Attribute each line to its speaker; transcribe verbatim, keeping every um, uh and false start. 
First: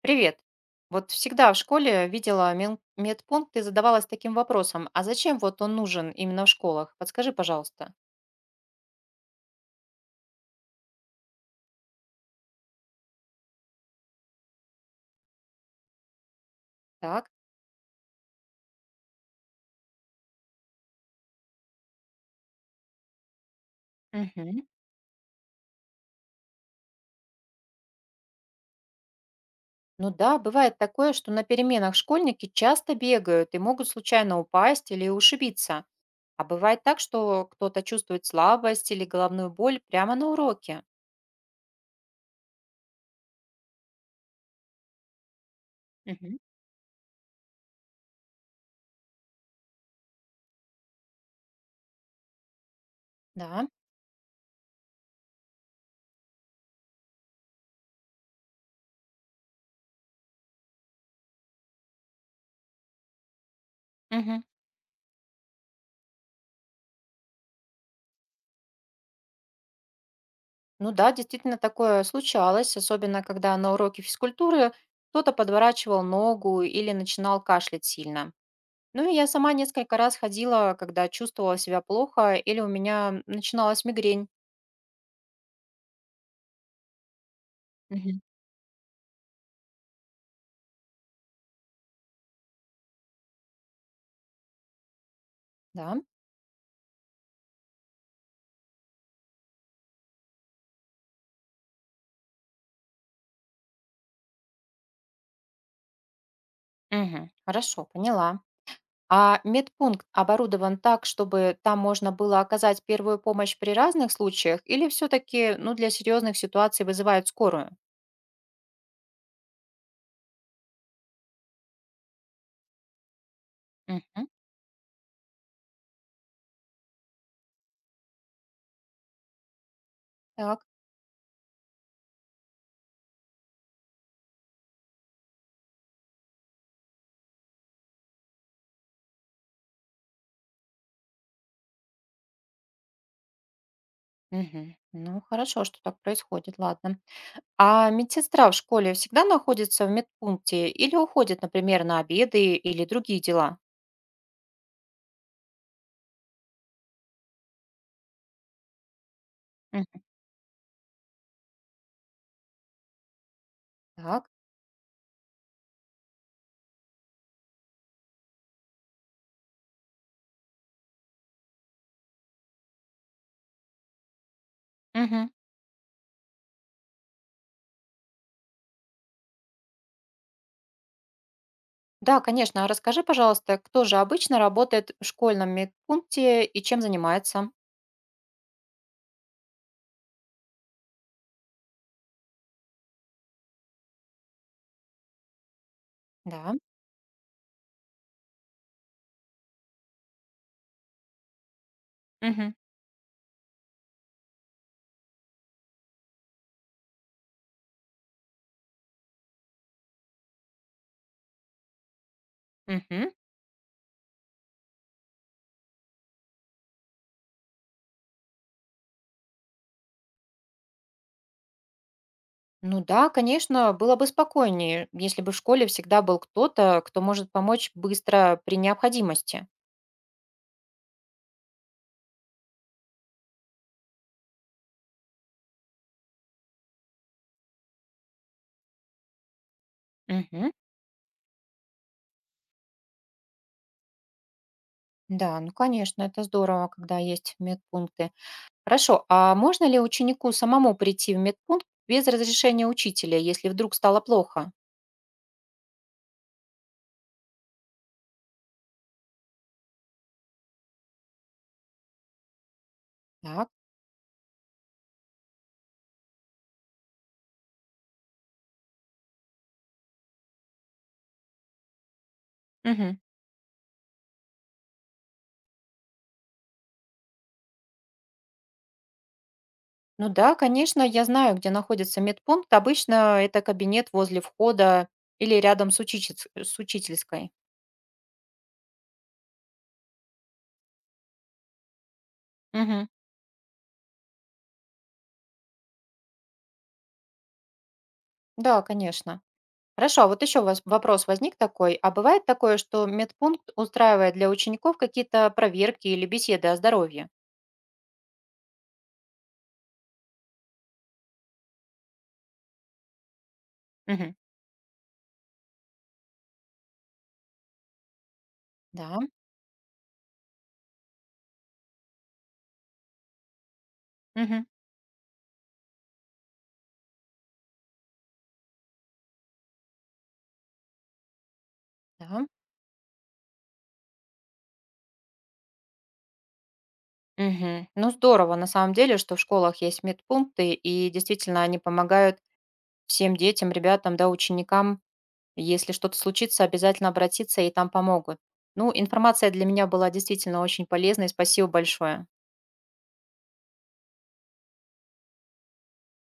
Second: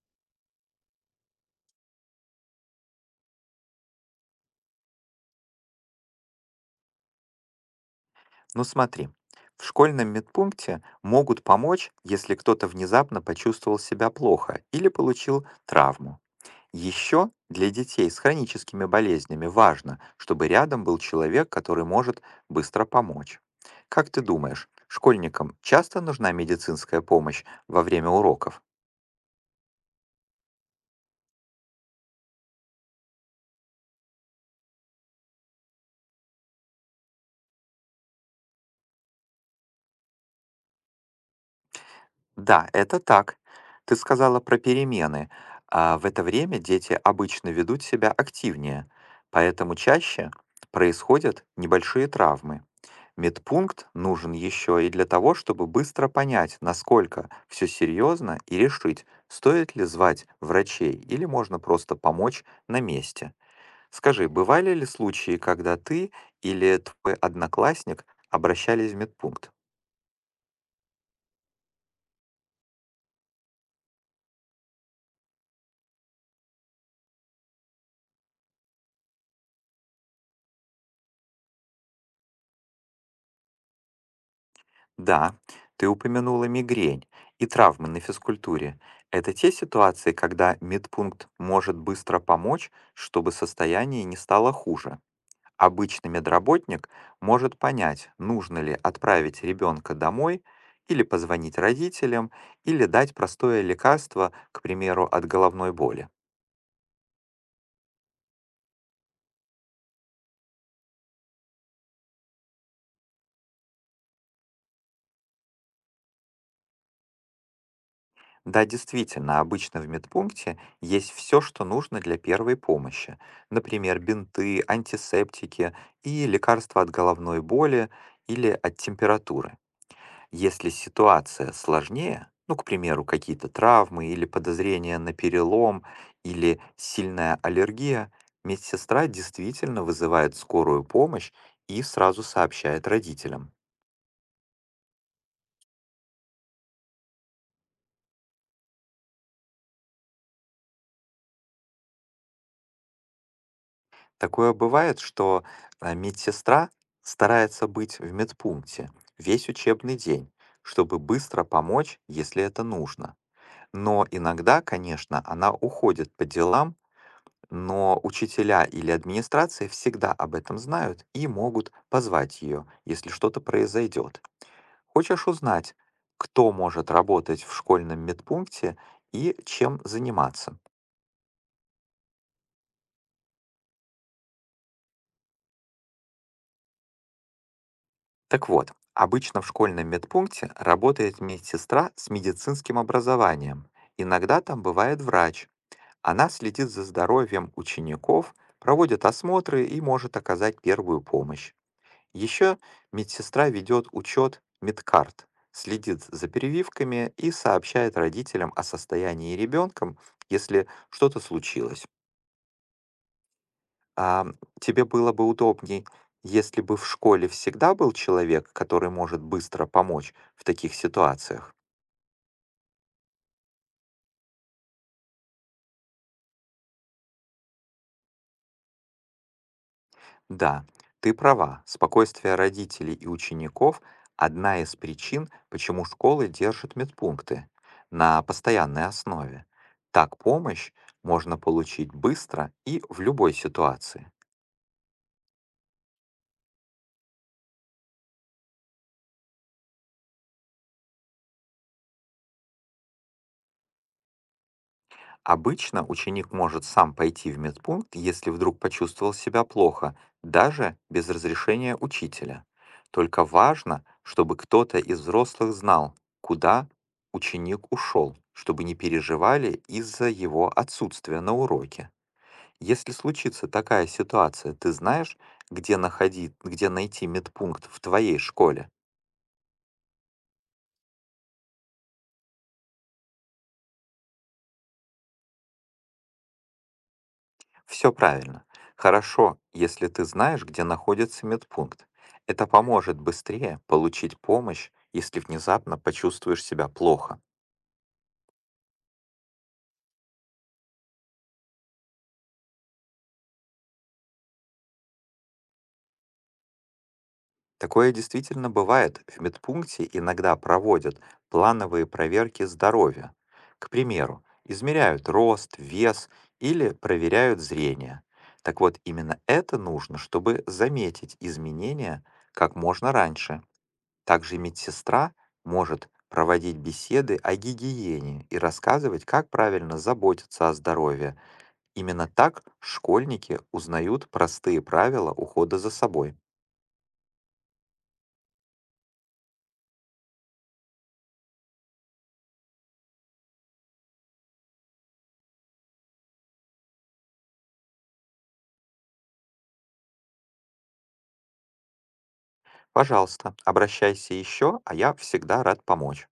Speaker 1: Привет. Вот всегда в школе видела мен- медпункт и задавалась таким вопросом, а зачем вот он нужен именно в школах? Подскажи, пожалуйста.
Speaker 2: Ну смотри, в школьном медпункте могут помочь, если кто-то внезапно почувствовал себя плохо или получил травму.
Speaker 1: Так.
Speaker 2: Еще для детей с хроническими болезнями важно, чтобы рядом был человек, который может быстро помочь. Как ты
Speaker 1: Мгм.
Speaker 2: думаешь, школьникам часто нужна медицинская помощь во время уроков?
Speaker 1: Ну да, бывает такое, что на переменах школьники часто бегают и могут случайно упасть или ушибиться. А бывает так, что кто-то чувствует слабость или головную боль прямо на уроке.
Speaker 2: Да, это так. Ты сказала про перемены. А в это
Speaker 1: Мгм.
Speaker 2: время дети обычно ведут себя активнее, поэтому чаще происходят небольшие травмы.
Speaker 1: Да.
Speaker 2: Медпункт нужен еще и для того, чтобы быстро понять, насколько все серьезно, и решить, стоит ли звать врачей или можно просто помочь на месте. Скажи,
Speaker 1: Мгм.
Speaker 2: бывали ли случаи, когда ты или твой одноклассник обращались в медпункт?
Speaker 1: Ну да, действительно такое случалось, особенно когда на уроке физкультуры кто-то подворачивал ногу или начинал кашлять сильно. Ну, и я сама несколько раз ходила, когда чувствовала себя плохо или у меня начиналась мигрень.
Speaker 2: Да, ты упомянула мигрень и травмы на
Speaker 1: Мгм.
Speaker 2: физкультуре. Это те ситуации, когда медпункт может быстро помочь, чтобы состояние не стало хуже.
Speaker 1: Да?
Speaker 2: Обычный медработник может понять, нужно ли отправить ребенка домой, или позвонить родителям, или дать простое лекарство, к примеру, от головной боли.
Speaker 1: Мгм. Хорошо, поняла. А медпункт оборудован так, чтобы там можно было оказать первую помощь при разных случаях или все-таки, ну, для серьезных ситуаций вызывают скорую?
Speaker 2: Да, действительно, обычно в медпункте есть все, что нужно для первой помощи. Например,
Speaker 1: Мгм.
Speaker 2: бинты, антисептики и лекарства от головной боли или от температуры.
Speaker 1: Так.
Speaker 2: Если ситуация сложнее, ну, к примеру, какие-то травмы или подозрения на перелом или сильная аллергия, медсестра действительно вызывает скорую помощь и сразу сообщает родителям.
Speaker 1: Мгм. Ну, хорошо, что так происходит, ладно. А медсестра в школе всегда находится в медпункте или уходит, например, на обеды или другие дела?
Speaker 2: Такое бывает, что а, медсестра старается быть в медпункте весь учебный
Speaker 1: Мгм.
Speaker 2: день, чтобы быстро помочь, если это нужно. Но
Speaker 1: Так.
Speaker 2: иногда, конечно, она уходит по делам, но учителя или администрация всегда об этом знают и могут позвать ее, если что-то произойдет. Хочешь
Speaker 1: Мгм.
Speaker 2: узнать, кто может работать в школьном медпункте и чем заниматься?
Speaker 1: Да, конечно. А расскажи, пожалуйста, кто же обычно работает в школьном медпункте и чем занимается?
Speaker 2: Так вот, обычно в школьном медпункте работает медсестра с медицинским образованием. Иногда там бывает врач. Она
Speaker 1: Да.
Speaker 2: следит за здоровьем учеников, проводит осмотры и может оказать первую помощь.
Speaker 1: Мгм.
Speaker 2: Еще медсестра ведет учет медкарт, следит за перевивками и сообщает родителям о состоянии ребенка, если что-то случилось.
Speaker 1: Мгм.
Speaker 2: А тебе было бы удобней, если бы в школе всегда был человек, который может быстро помочь в таких ситуациях?
Speaker 1: Ну да, конечно, было бы спокойнее, если бы в школе всегда был кто-то, кто может помочь быстро при необходимости.
Speaker 2: Да, ты права, спокойствие родителей и учеников — одна из причин, почему школы держат медпункты на постоянной основе. Так
Speaker 1: Мгм.
Speaker 2: помощь можно получить быстро и в любой ситуации.
Speaker 1: Да, ну конечно, это здорово, когда есть медпункты. Хорошо, а можно ли ученику самому прийти в медпункт без разрешения учителя, если вдруг стало плохо?
Speaker 2: Обычно ученик может сам пойти в медпункт, если вдруг почувствовал себя плохо, даже без разрешения учителя. Только
Speaker 1: Так.
Speaker 2: важно, чтобы кто-то из взрослых знал, куда ученик ушел, чтобы не переживали из-за его отсутствия на уроке. Если
Speaker 1: Мгм.
Speaker 2: случится такая ситуация, ты знаешь, где, находи- где найти медпункт в твоей школе?
Speaker 1: Ну да, конечно, я знаю, где находится медпункт. Обычно это кабинет возле входа или рядом с, учичец- с учительской.
Speaker 2: Все правильно. Хорошо, если ты знаешь, где находится медпункт. Это
Speaker 1: Мгм.
Speaker 2: поможет быстрее получить помощь, если внезапно почувствуешь себя плохо.
Speaker 1: Да, конечно. Хорошо, а вот еще вопрос возник такой. А бывает такое, что медпункт устраивает для учеников какие-то проверки или беседы о здоровье?
Speaker 2: Такое действительно бывает. В медпункте иногда проводят плановые проверки здоровья. К
Speaker 1: Мгм.
Speaker 2: примеру, измеряют рост, вес или проверяют зрение. Так вот,
Speaker 1: Да.
Speaker 2: именно это нужно, чтобы заметить изменения как можно раньше. Также
Speaker 1: Мгм.
Speaker 2: медсестра может проводить беседы о гигиене и рассказывать, как правильно заботиться о здоровье. Именно
Speaker 1: Да.
Speaker 2: так школьники узнают простые правила ухода за собой.
Speaker 1: Мгм. Ну здорово, на самом деле, что в школах есть медпункты, и действительно они помогают всем детям, ребятам, да, ученикам. Если что-то случится, обязательно обратиться, и там помогут. Ну, информация для меня была действительно очень полезной. Спасибо большое.
Speaker 2: Пожалуйста, обращайся еще, а я всегда рад помочь.